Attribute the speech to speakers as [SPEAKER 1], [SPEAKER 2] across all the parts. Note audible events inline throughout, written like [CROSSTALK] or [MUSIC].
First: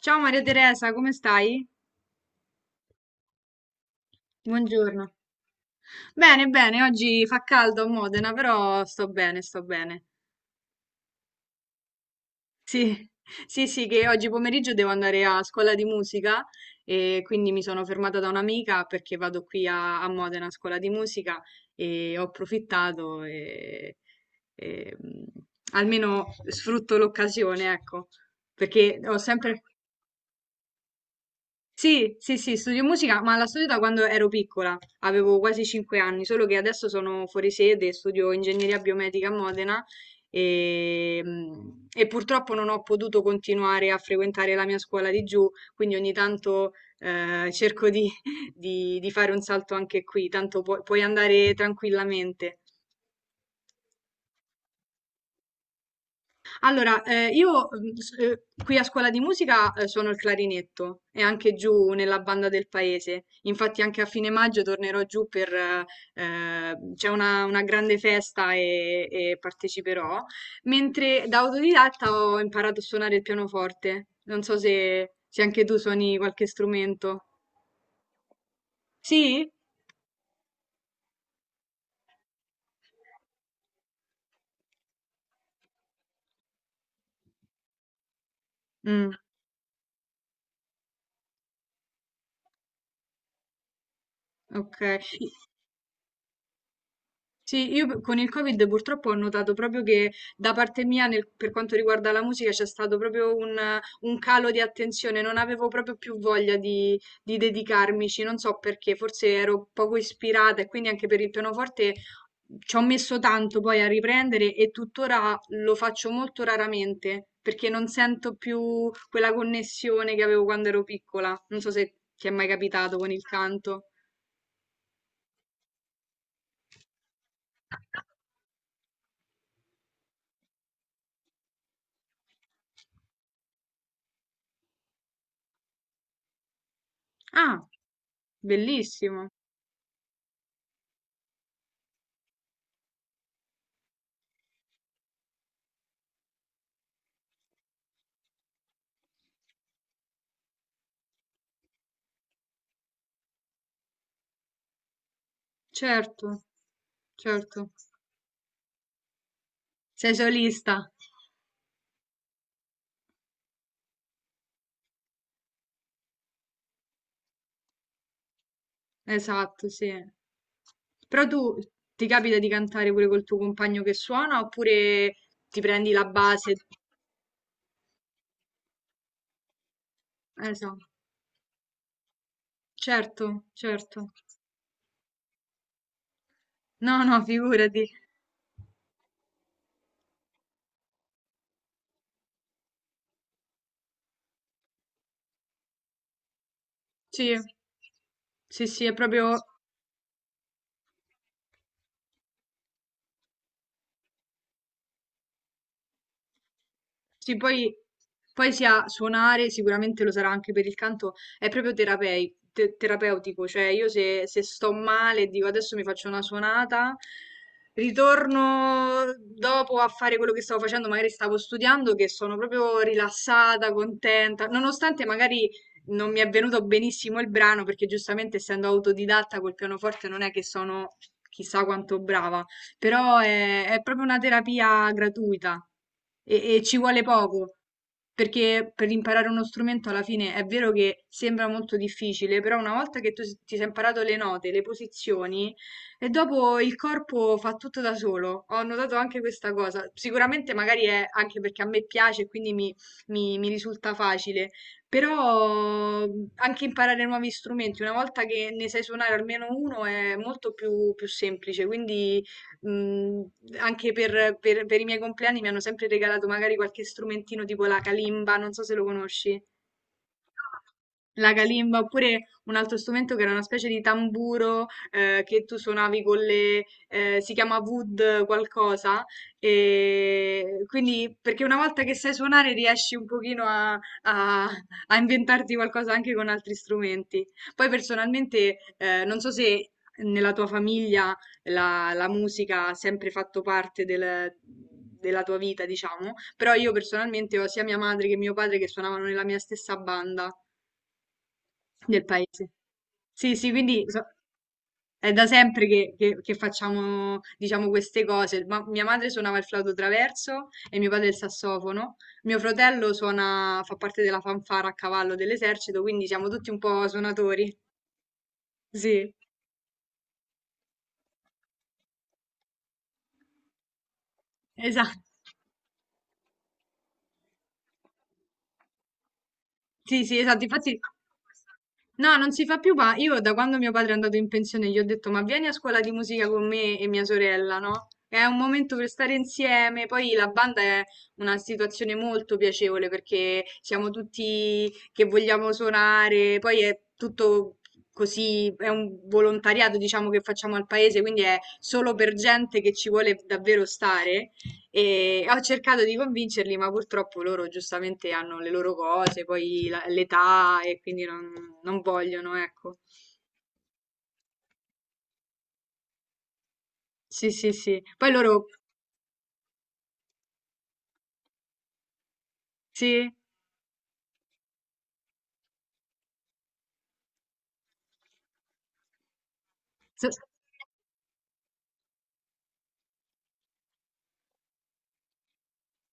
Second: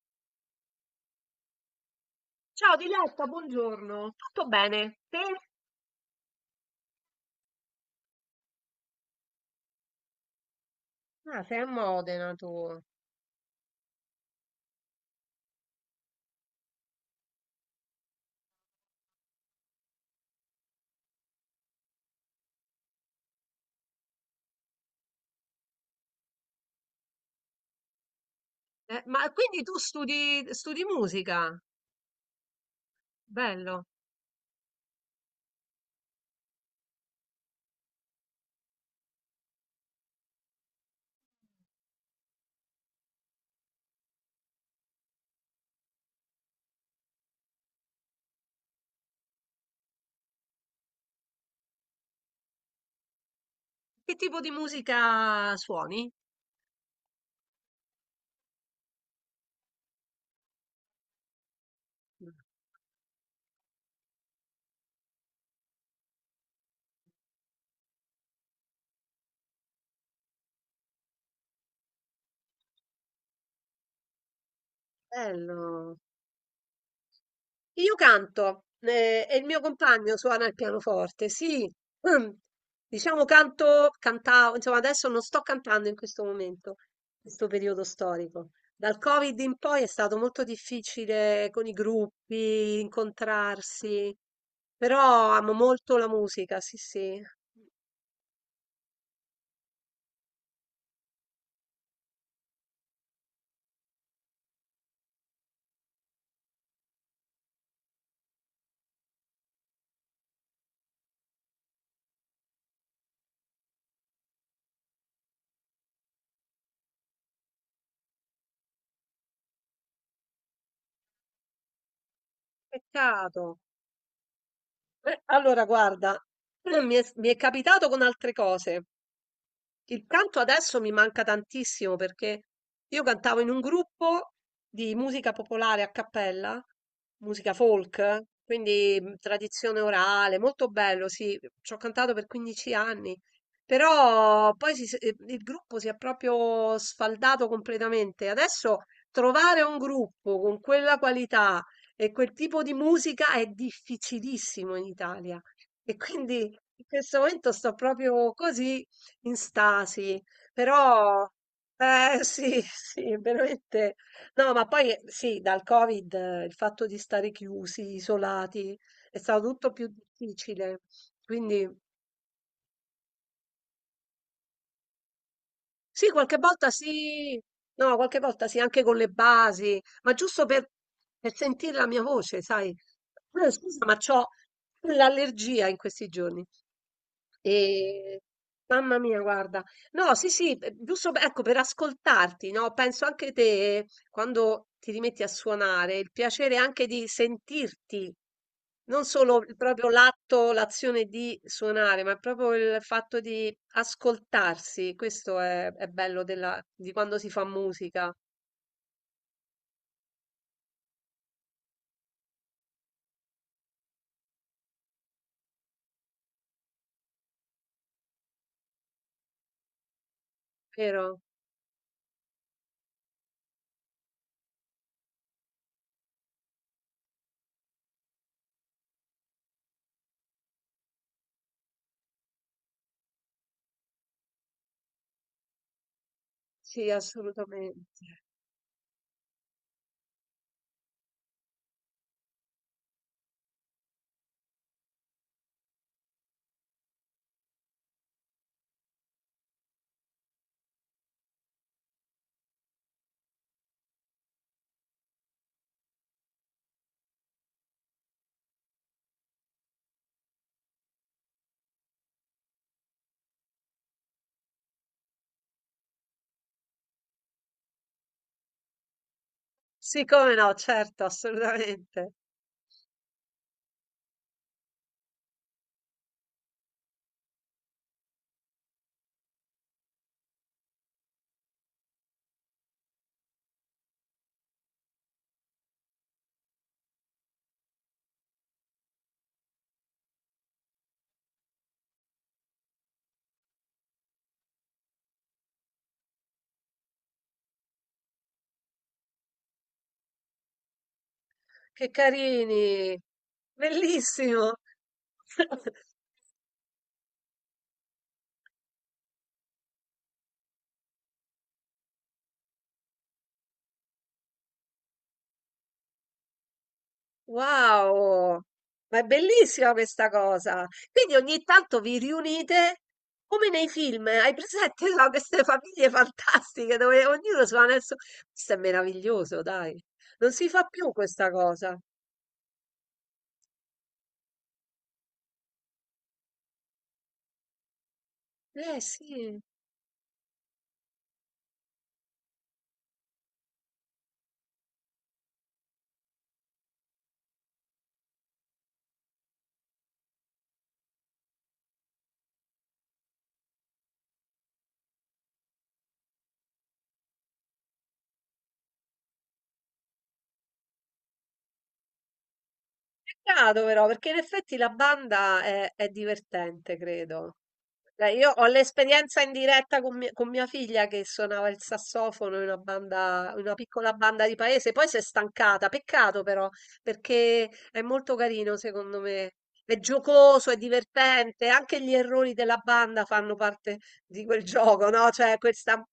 [SPEAKER 1] Ciao Maria Teresa, come stai?
[SPEAKER 2] Ciao Diletta, buongiorno. Tutto bene?
[SPEAKER 1] Buongiorno.
[SPEAKER 2] Te?
[SPEAKER 1] Bene, bene, oggi fa caldo a Modena, però sto bene, sto bene.
[SPEAKER 2] Ah, sei a Modena
[SPEAKER 1] Sì,
[SPEAKER 2] tu.
[SPEAKER 1] [LAUGHS] sì, sì, che oggi pomeriggio devo andare a scuola di musica e quindi mi sono fermata da un'amica perché vado qui a Modena a scuola di musica e ho approfittato e, e, mm, almeno sfrutto l'occasione, ecco, perché ho
[SPEAKER 2] Ma
[SPEAKER 1] sempre...
[SPEAKER 2] quindi tu studi, musica?
[SPEAKER 1] Sì, sì, sì, studio musica, ma la studio da
[SPEAKER 2] Bello.
[SPEAKER 1] quando ero piccola, avevo quasi 5 anni, solo che adesso sono fuori sede, studio ingegneria biomedica a Modena e, mm, e purtroppo non ho potuto continuare a frequentare la mia scuola di giù, quindi ogni tanto cerco di, [LAUGHS] di fare un salto anche qui, tanto puoi andare tranquillamente.
[SPEAKER 2] Che tipo di musica suoni?
[SPEAKER 1] Allora, io qui a scuola di musica suono il clarinetto e anche giù nella banda del paese. Infatti anche a fine maggio tornerò giù per... c'è una grande festa e parteciperò. Mentre da autodidatta ho imparato a suonare il pianoforte. Non so se anche tu
[SPEAKER 2] Bello.
[SPEAKER 1] suoni qualche strumento.
[SPEAKER 2] Io canto, e il
[SPEAKER 1] Sì?
[SPEAKER 2] mio compagno suona il pianoforte, sì. [CLEARS THROAT] Mm. Diciamo canto, cantavo, insomma adesso non sto cantando in questo momento, in questo periodo storico. Dal
[SPEAKER 1] Mm,
[SPEAKER 2] Covid in poi è stato molto difficile con i gruppi, incontrarsi,
[SPEAKER 1] ok.
[SPEAKER 2] però amo molto la musica, sì, sì.
[SPEAKER 1] Sì, io con il Covid purtroppo ho notato proprio che da parte mia, per quanto riguarda la musica, c'è stato proprio un calo di attenzione, non avevo proprio più voglia di dedicarmici, non so perché, forse ero poco ispirata e quindi anche per il pianoforte ci ho messo tanto poi a riprendere e tuttora lo faccio molto raramente perché non sento più quella connessione che avevo quando ero piccola. Non so se ti è mai capitato con il
[SPEAKER 2] Peccato.
[SPEAKER 1] canto.
[SPEAKER 2] Allora, guarda, [CLEARS THROAT] mi è capitato con altre cose. Il canto adesso mi manca tantissimo perché io cantavo in un gruppo di musica popolare a cappella, musica
[SPEAKER 1] Ah,
[SPEAKER 2] folk, quindi
[SPEAKER 1] bellissimo,
[SPEAKER 2] tradizione orale, molto bello, sì, ci ho cantato per 15 anni, però poi il gruppo si è proprio sfaldato completamente. Adesso trovare un gruppo con quella qualità e quel tipo di musica è difficilissimo in Italia e quindi
[SPEAKER 1] certo.
[SPEAKER 2] in questo momento
[SPEAKER 1] Certo,
[SPEAKER 2] sto proprio così in
[SPEAKER 1] sei
[SPEAKER 2] stasi,
[SPEAKER 1] solista.
[SPEAKER 2] però eh sì, [LAUGHS] sì, veramente. No, ma poi sì, dal Covid il fatto di stare chiusi, isolati, è stato
[SPEAKER 1] Esatto,
[SPEAKER 2] tutto più
[SPEAKER 1] sì.
[SPEAKER 2] difficile.
[SPEAKER 1] Però tu
[SPEAKER 2] Quindi
[SPEAKER 1] ti capita di cantare pure col tuo compagno che suona oppure ti prendi la
[SPEAKER 2] sì, qualche
[SPEAKER 1] base?
[SPEAKER 2] volta sì, no, qualche volta sì, anche con le basi, ma giusto
[SPEAKER 1] Esatto,
[SPEAKER 2] per sentire la mia voce, sai.
[SPEAKER 1] certo,
[SPEAKER 2] Scusa, ma
[SPEAKER 1] certo.
[SPEAKER 2] c'ho l'allergia in questi giorni.
[SPEAKER 1] No, no, figurati.
[SPEAKER 2] Ehm, Mamma mia guarda. No, sì, sì, p giusto p ecco per ascoltarti, no, penso anche te quando ti rimetti a suonare, il piacere anche di
[SPEAKER 1] Sì,
[SPEAKER 2] sentirti,
[SPEAKER 1] sì, sì, è
[SPEAKER 2] non
[SPEAKER 1] proprio...
[SPEAKER 2] solo il proprio l'atto l'azione di suonare, ma proprio il fatto di ascoltarsi. Questo è bello della di quando si
[SPEAKER 1] Sì,
[SPEAKER 2] fa
[SPEAKER 1] poi,
[SPEAKER 2] musica,
[SPEAKER 1] poi sia suonare, sicuramente lo sarà anche per il canto, è proprio terapeutico, cioè io se, se sto male e dico adesso mi faccio una suonata, ritorno dopo a fare quello che stavo facendo, magari
[SPEAKER 2] vero?
[SPEAKER 1] stavo studiando, che sono proprio rilassata, contenta, nonostante magari non mi è venuto benissimo il brano, perché giustamente essendo autodidatta col pianoforte non è che sono chissà quanto brava però è proprio una terapia gratuita e ci
[SPEAKER 2] Sì,
[SPEAKER 1] vuole poco,
[SPEAKER 2] assolutamente.
[SPEAKER 1] perché per imparare uno strumento alla fine è vero che sembra molto difficile, però una volta che tu ti sei imparato le note, le posizioni, e dopo il corpo fa tutto da solo. Ho notato anche questa cosa. Sicuramente magari è anche perché a me piace e quindi mi risulta facile. Però anche imparare nuovi strumenti, una volta che ne sai suonare almeno uno, è molto più, più semplice. Quindi mh, anche per i miei compleanni mi hanno sempre regalato magari qualche strumentino tipo la kalimba, non so se lo conosci.
[SPEAKER 2] Sì, come no, certo,
[SPEAKER 1] La kalimba,
[SPEAKER 2] assolutamente.
[SPEAKER 1] oppure un altro strumento che era una specie di tamburo che tu suonavi con le... si chiama wood qualcosa, e quindi perché una volta che sai suonare riesci un pochino a- a inventarti qualcosa anche con altri strumenti. Poi personalmente non so se nella tua famiglia la musica ha sempre fatto parte della tua vita, diciamo, però io personalmente ho sia mia madre che mio padre che suonavano nella mia stessa banda
[SPEAKER 2] Che
[SPEAKER 1] del paese.
[SPEAKER 2] carini!
[SPEAKER 1] Sì, sì, quindi
[SPEAKER 2] Bellissimo!
[SPEAKER 1] è da sempre
[SPEAKER 2] [LAUGHS]
[SPEAKER 1] che facciamo, diciamo, queste cose. Ma mia madre suonava il flauto traverso e mio padre il sassofono. Mio fratello suona, fa parte della fanfara a cavallo dell'esercito, quindi siamo tutti un po' suonatori.
[SPEAKER 2] Wow! Ma è
[SPEAKER 1] Sì,
[SPEAKER 2] bellissima questa cosa. Quindi ogni tanto vi riunite come nei film. Hai presente no,
[SPEAKER 1] esatto.
[SPEAKER 2] queste famiglie fantastiche dove ognuno suona il suo... Questo è meraviglioso, dai.
[SPEAKER 1] Sì, sì,
[SPEAKER 2] Non
[SPEAKER 1] esatto,
[SPEAKER 2] si fa
[SPEAKER 1] infatti.
[SPEAKER 2] più questa cosa.
[SPEAKER 1] No, non si fa più, ma io da quando mio padre è andato in pensione gli ho detto ma vieni a scuola di musica con me e mia sorella, no? È un momento
[SPEAKER 2] Eh
[SPEAKER 1] per stare
[SPEAKER 2] sì.
[SPEAKER 1] insieme, poi la banda è una situazione molto piacevole perché siamo tutti che vogliamo suonare, poi è tutto così, è un volontariato diciamo che facciamo al paese, quindi è solo per gente che ci vuole davvero stare e ho cercato di convincerli, ma purtroppo loro giustamente hanno le loro cose, poi l'età e quindi non, non vogliono, ecco.
[SPEAKER 2] Peccato però, perché in effetti la banda è divertente,
[SPEAKER 1] Sì,
[SPEAKER 2] credo.
[SPEAKER 1] sì, sì. Poi
[SPEAKER 2] Beh, io
[SPEAKER 1] loro,
[SPEAKER 2] ho l'esperienza in diretta con mia figlia che suonava il sassofono in una
[SPEAKER 1] sì,
[SPEAKER 2] banda, in una piccola banda di paese, poi si è stancata, peccato però, perché è molto carino secondo me, è
[SPEAKER 1] so-.
[SPEAKER 2] giocoso, è divertente, anche gli errori della banda fanno parte di quel [LAUGHS] gioco, no? Cioè questa a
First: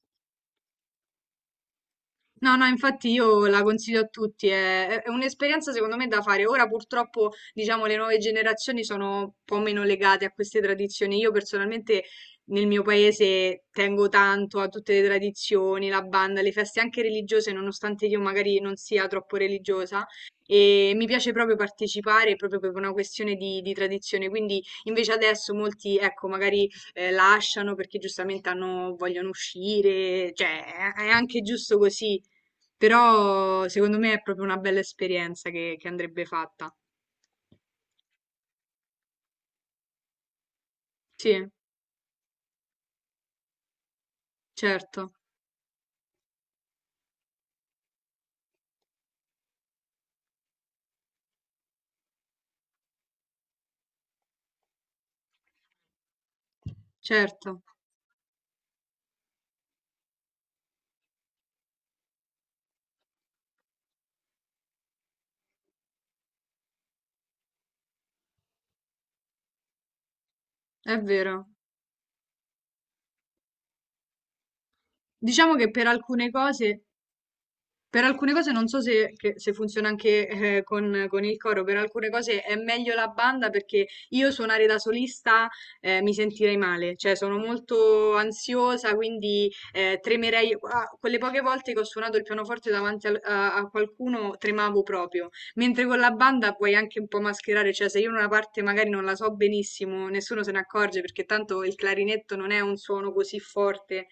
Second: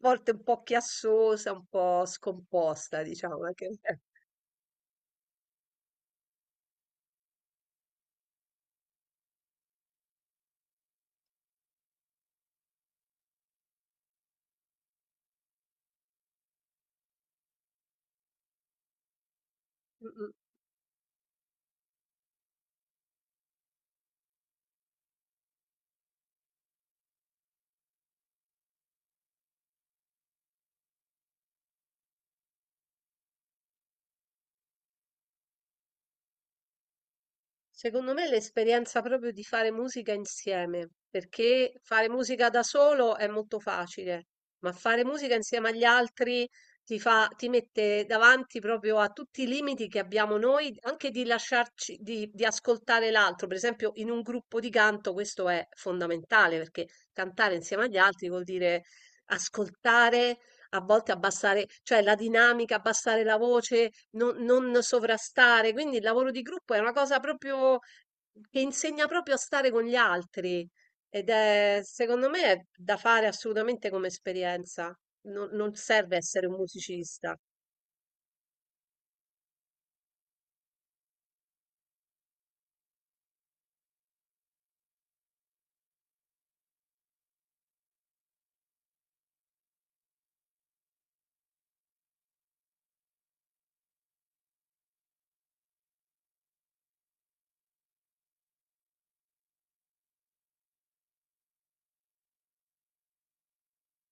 [SPEAKER 2] volte un po' chiassosa, un po'
[SPEAKER 1] No, no,
[SPEAKER 2] scomposta,
[SPEAKER 1] infatti
[SPEAKER 2] diciamo.
[SPEAKER 1] io la consiglio
[SPEAKER 2] [LAUGHS]
[SPEAKER 1] a tutti, è, è un'esperienza secondo me da fare. Ora purtroppo, diciamo, le nuove generazioni sono un po' meno legate a queste tradizioni. Io personalmente nel mio paese tengo tanto a tutte le tradizioni, la banda, le feste anche religiose, nonostante io magari non sia troppo religiosa.
[SPEAKER 2] Mm, mm.
[SPEAKER 1] E mi piace proprio partecipare proprio per una questione di tradizione. Quindi invece adesso molti, ecco, magari lasciano perché giustamente vogliono uscire, cioè è anche giusto così. Però secondo me è proprio una bella esperienza che andrebbe fatta.
[SPEAKER 2] Secondo me è l'esperienza proprio di fare musica insieme,
[SPEAKER 1] Sì,
[SPEAKER 2] perché fare musica da solo è molto facile, ma fare
[SPEAKER 1] certo,
[SPEAKER 2] musica insieme agli altri ti fa, ti mette davanti proprio a tutti i limiti che abbiamo noi, anche di lasciarci, di ascoltare l'altro. Per esempio, in un gruppo di canto questo è fondamentale, perché cantare
[SPEAKER 1] certo,
[SPEAKER 2] insieme agli altri vuol dire ascoltare a volte abbassare, cioè la dinamica, abbassare la voce, non sovrastare. Quindi il lavoro di gruppo è una cosa proprio che insegna proprio a stare con gli altri.
[SPEAKER 1] è
[SPEAKER 2] Ed
[SPEAKER 1] vero.
[SPEAKER 2] è, secondo me, è da fare assolutamente come esperienza.
[SPEAKER 1] Diciamo che
[SPEAKER 2] Non
[SPEAKER 1] per
[SPEAKER 2] serve
[SPEAKER 1] alcune
[SPEAKER 2] essere un
[SPEAKER 1] cose.
[SPEAKER 2] musicista.
[SPEAKER 1] Per alcune cose non so se funziona anche con il coro, per alcune cose è meglio la banda perché io suonare da solista mi sentirei male, cioè sono molto ansiosa, quindi tremerei. Ah, quelle poche volte che ho suonato il pianoforte davanti a, a qualcuno tremavo proprio, mentre con la banda puoi anche un po' mascherare, cioè se io una parte magari non la so benissimo, nessuno se ne accorge perché tanto il clarinetto non è un suono così forte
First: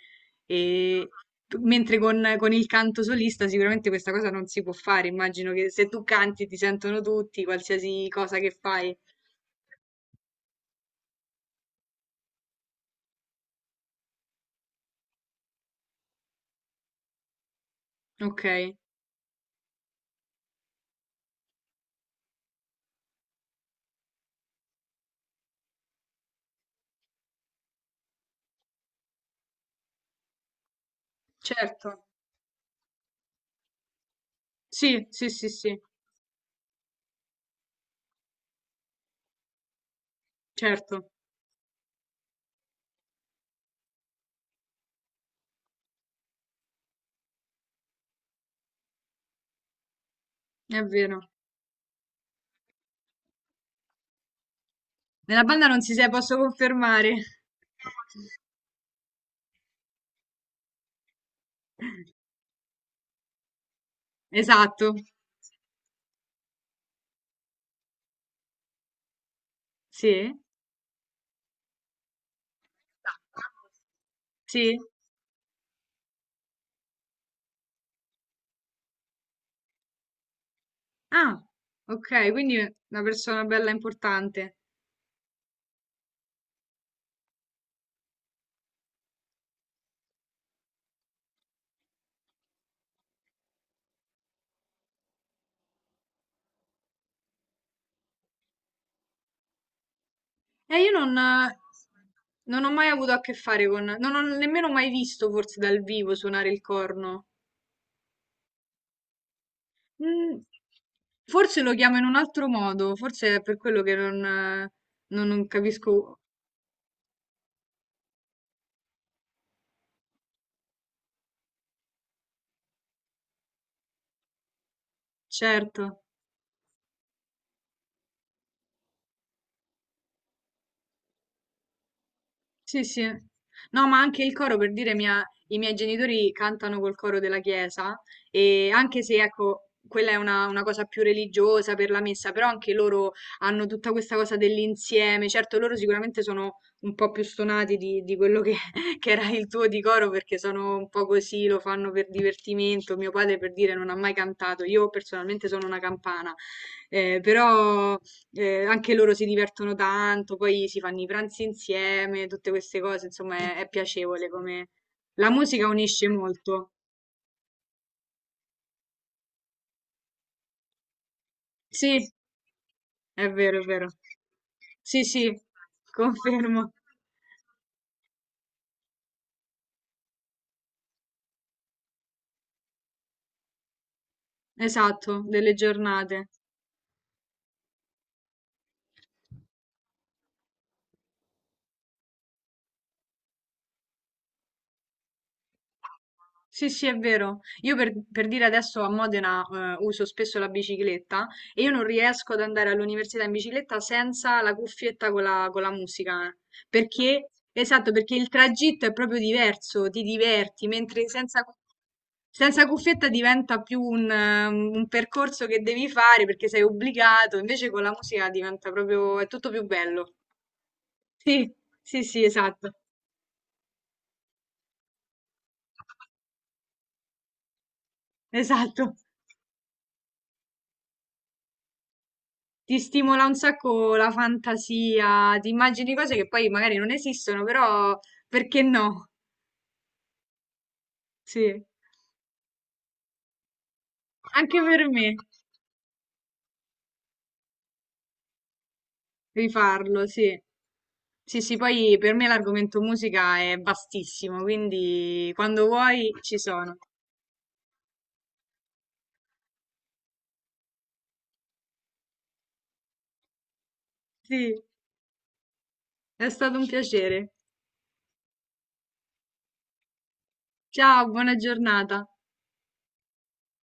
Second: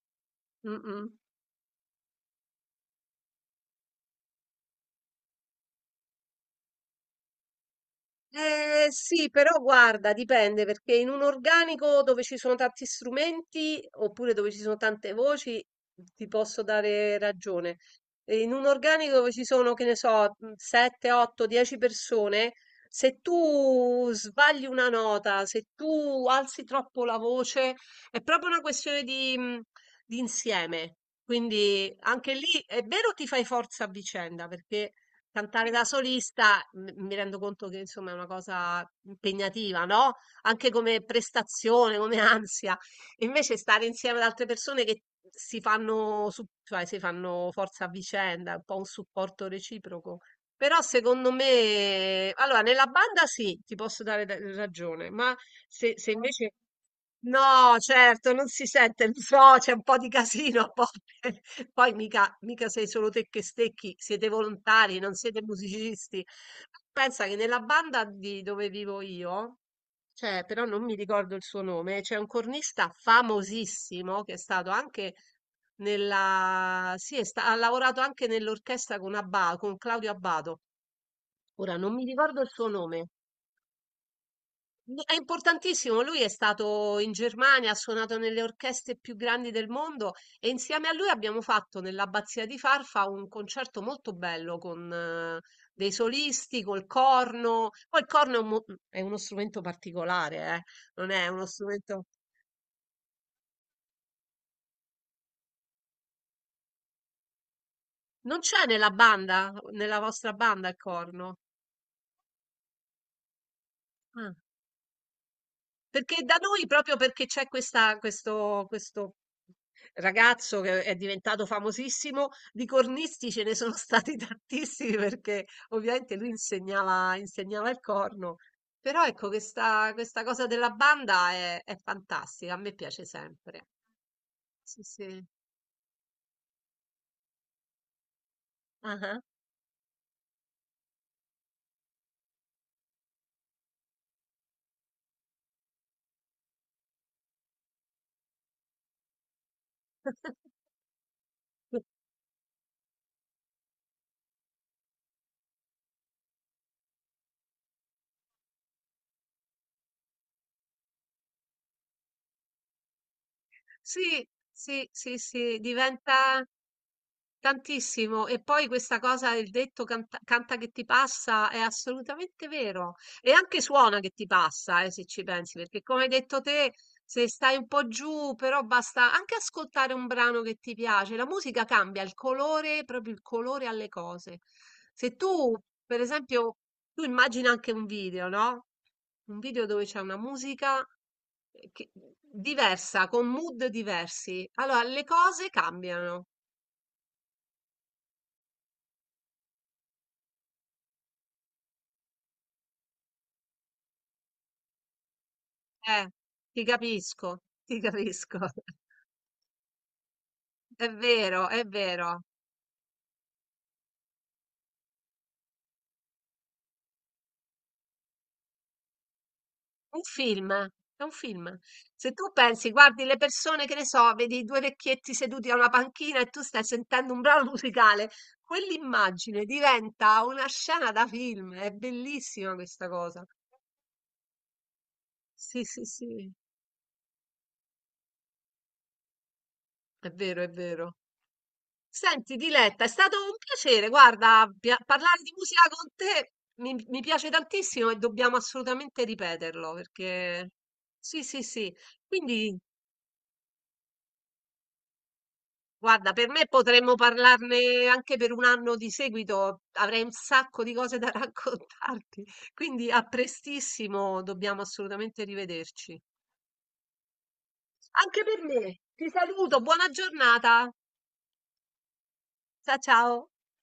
[SPEAKER 2] Mm,
[SPEAKER 1] e
[SPEAKER 2] mm.
[SPEAKER 1] mentre con il canto solista sicuramente questa cosa non si può fare. Immagino che se tu canti ti sentono tutti, qualsiasi cosa che fai.
[SPEAKER 2] Sì, però guarda, dipende perché in un organico dove ci sono tanti strumenti oppure dove ci sono tante voci ti posso dare ragione. E
[SPEAKER 1] Ok,
[SPEAKER 2] in un organico dove ci sono, che ne so, 7, 8, 10 persone, se tu sbagli una nota, se tu alzi troppo la voce, è proprio una questione di, mm, di insieme. Quindi
[SPEAKER 1] certo.
[SPEAKER 2] anche lì è vero ti fai forza a vicenda perché
[SPEAKER 1] Sì, sì, sì,
[SPEAKER 2] cantare
[SPEAKER 1] sì,
[SPEAKER 2] da solista mi rendo conto che insomma è una cosa impegnativa, no? Anche come
[SPEAKER 1] certo,
[SPEAKER 2] prestazione, come [LAUGHS] ansia. Invece stare insieme ad altre persone che si fanno, cioè, si fanno forza a vicenda, un po' un supporto reciproco.
[SPEAKER 1] è
[SPEAKER 2] Però
[SPEAKER 1] vero.
[SPEAKER 2] secondo me, allora, nella banda sì, ti posso dare ragione, ma
[SPEAKER 1] Nella banda non si sa,
[SPEAKER 2] se
[SPEAKER 1] posso
[SPEAKER 2] invece
[SPEAKER 1] confermare.
[SPEAKER 2] no, certo, non si sente il so, c'è un po' di casino a volte. [LAUGHS] Poi
[SPEAKER 1] [LAUGHS]
[SPEAKER 2] mica sei solo te che stecchi, siete
[SPEAKER 1] Esatto.
[SPEAKER 2] volontari, non siete musicisti. Pensa che nella banda di dove vivo io,
[SPEAKER 1] Sì.
[SPEAKER 2] cioè, però non mi ricordo il suo nome, c'è un cornista famosissimo che è stato
[SPEAKER 1] Sì.
[SPEAKER 2] anche nella, sì, ha lavorato anche nell'orchestra con con Claudio Abbado.
[SPEAKER 1] Ah,
[SPEAKER 2] Ora non mi
[SPEAKER 1] ok,
[SPEAKER 2] ricordo il
[SPEAKER 1] quindi
[SPEAKER 2] suo
[SPEAKER 1] una
[SPEAKER 2] nome.
[SPEAKER 1] persona bella importante.
[SPEAKER 2] No, è importantissimo, lui è stato in Germania, ha suonato nelle orchestre più grandi del mondo e insieme a lui abbiamo fatto nell'Abbazia di Farfa un concerto molto bello con dei solisti, col corno. Poi il corno è, è uno strumento particolare,
[SPEAKER 1] Io
[SPEAKER 2] non
[SPEAKER 1] non,
[SPEAKER 2] è uno strumento...
[SPEAKER 1] non ho mai avuto a che fare con, non ho nemmeno mai visto forse dal vivo suonare il corno.
[SPEAKER 2] Non c'è nella banda, nella vostra
[SPEAKER 1] Mm,
[SPEAKER 2] banda il corno?
[SPEAKER 1] forse lo chiamo in un altro modo, forse è per quello che non,
[SPEAKER 2] Ah.
[SPEAKER 1] non capisco,
[SPEAKER 2] Perché da noi proprio perché c'è questa questo ragazzo che è diventato famosissimo, di cornisti ce ne sono stati [LAUGHS] tantissimi perché
[SPEAKER 1] certo.
[SPEAKER 2] ovviamente lui insegnava il corno. Però ecco questa cosa della banda è fantastica, a me
[SPEAKER 1] Sì, sì.
[SPEAKER 2] piace sempre.
[SPEAKER 1] No, ma anche il coro, per
[SPEAKER 2] Sì,
[SPEAKER 1] dire,
[SPEAKER 2] sì.
[SPEAKER 1] i miei genitori cantano col coro della chiesa e anche se,
[SPEAKER 2] Ah-ah.
[SPEAKER 1] ecco, quella è una cosa più religiosa per la messa, però anche loro hanno tutta questa cosa dell'insieme. Certo, loro sicuramente sono un po' più stonati di quello che, [LAUGHS] che era il tuo di coro perché
[SPEAKER 2] [LAUGHS]
[SPEAKER 1] sono un po' così, lo fanno per divertimento. Mio padre, per dire, non ha mai cantato. Io personalmente sono una campana, però... anche loro si divertono tanto, poi si fanno i pranzi insieme, tutte queste cose, insomma, è
[SPEAKER 2] Sì,
[SPEAKER 1] piacevole come...
[SPEAKER 2] sì, sì,
[SPEAKER 1] La
[SPEAKER 2] sì,
[SPEAKER 1] musica unisce
[SPEAKER 2] diventa
[SPEAKER 1] molto.
[SPEAKER 2] tantissimo. E poi questa cosa, il detto canta, canta che ti passa, è
[SPEAKER 1] Sì,
[SPEAKER 2] assolutamente vero.
[SPEAKER 1] è
[SPEAKER 2] E
[SPEAKER 1] vero,
[SPEAKER 2] anche
[SPEAKER 1] è vero.
[SPEAKER 2] suona che ti passa,
[SPEAKER 1] Sì,
[SPEAKER 2] se ci
[SPEAKER 1] sì,
[SPEAKER 2] pensi, perché come hai detto
[SPEAKER 1] confermo.
[SPEAKER 2] te, se stai un po' giù, però basta anche ascoltare un brano che ti piace. La musica cambia il colore, proprio il colore alle cose. Se
[SPEAKER 1] Esatto, delle
[SPEAKER 2] tu, per
[SPEAKER 1] giornate.
[SPEAKER 2] esempio, tu immagina anche un video, no? Un video dove c'è una musica. Che diversa, con mood diversi. Allora, le cose cambiano.
[SPEAKER 1] Sì, sì, è vero. Io per dire adesso a Modena uso spesso la bicicletta e io non riesco ad andare all'università in bicicletta senza la cuffietta con la
[SPEAKER 2] Eh,
[SPEAKER 1] musica. Eh. Perché,
[SPEAKER 2] ti
[SPEAKER 1] esatto, perché il
[SPEAKER 2] capisco. [LAUGHS]
[SPEAKER 1] tragitto è proprio diverso, ti diverti,
[SPEAKER 2] È
[SPEAKER 1] mentre senza,
[SPEAKER 2] vero, è vero.
[SPEAKER 1] senza cuffietta diventa più un percorso che devi fare perché sei obbligato, invece con la musica diventa proprio, è tutto più
[SPEAKER 2] Un
[SPEAKER 1] bello.
[SPEAKER 2] film, è un
[SPEAKER 1] Sì,
[SPEAKER 2] film.
[SPEAKER 1] sì,
[SPEAKER 2] Se
[SPEAKER 1] sì,
[SPEAKER 2] tu pensi,
[SPEAKER 1] esatto,
[SPEAKER 2] guardi le persone, che ne so, vedi due vecchietti seduti a una panchina e tu stai sentendo un brano [LAUGHS] musicale,
[SPEAKER 1] esatto.
[SPEAKER 2] quell'immagine diventa una scena da film. È bellissima
[SPEAKER 1] Ti
[SPEAKER 2] questa cosa.
[SPEAKER 1] stimola un sacco la fantasia, ti
[SPEAKER 2] Sì, sì,
[SPEAKER 1] immagini cose che
[SPEAKER 2] sì.
[SPEAKER 1] poi magari non esistono, però perché no?
[SPEAKER 2] È vero, è vero.
[SPEAKER 1] Sì,
[SPEAKER 2] Senti, Diletta, è stato un piacere, guarda,
[SPEAKER 1] anche per me
[SPEAKER 2] parlare di musica con te mi piace tantissimo e dobbiamo assolutamente ripeterlo
[SPEAKER 1] rifarlo, sì.
[SPEAKER 2] perché sì,
[SPEAKER 1] Sì,
[SPEAKER 2] sì,
[SPEAKER 1] sì,
[SPEAKER 2] sì.
[SPEAKER 1] poi per me
[SPEAKER 2] Quindi,
[SPEAKER 1] l'argomento musica è vastissimo, quindi quando vuoi
[SPEAKER 2] guarda, per
[SPEAKER 1] ci
[SPEAKER 2] me
[SPEAKER 1] sono.
[SPEAKER 2] potremmo parlarne anche per un anno di seguito, avrei un sacco di cose da [LAUGHS] raccontarti. Quindi, a prestissimo, dobbiamo
[SPEAKER 1] Sì,
[SPEAKER 2] assolutamente rivederci.
[SPEAKER 1] è stato un piacere.
[SPEAKER 2] Anche per me. Ti saluto, buona giornata.
[SPEAKER 1] Ciao, buona giornata.
[SPEAKER 2] Ciao, ciao.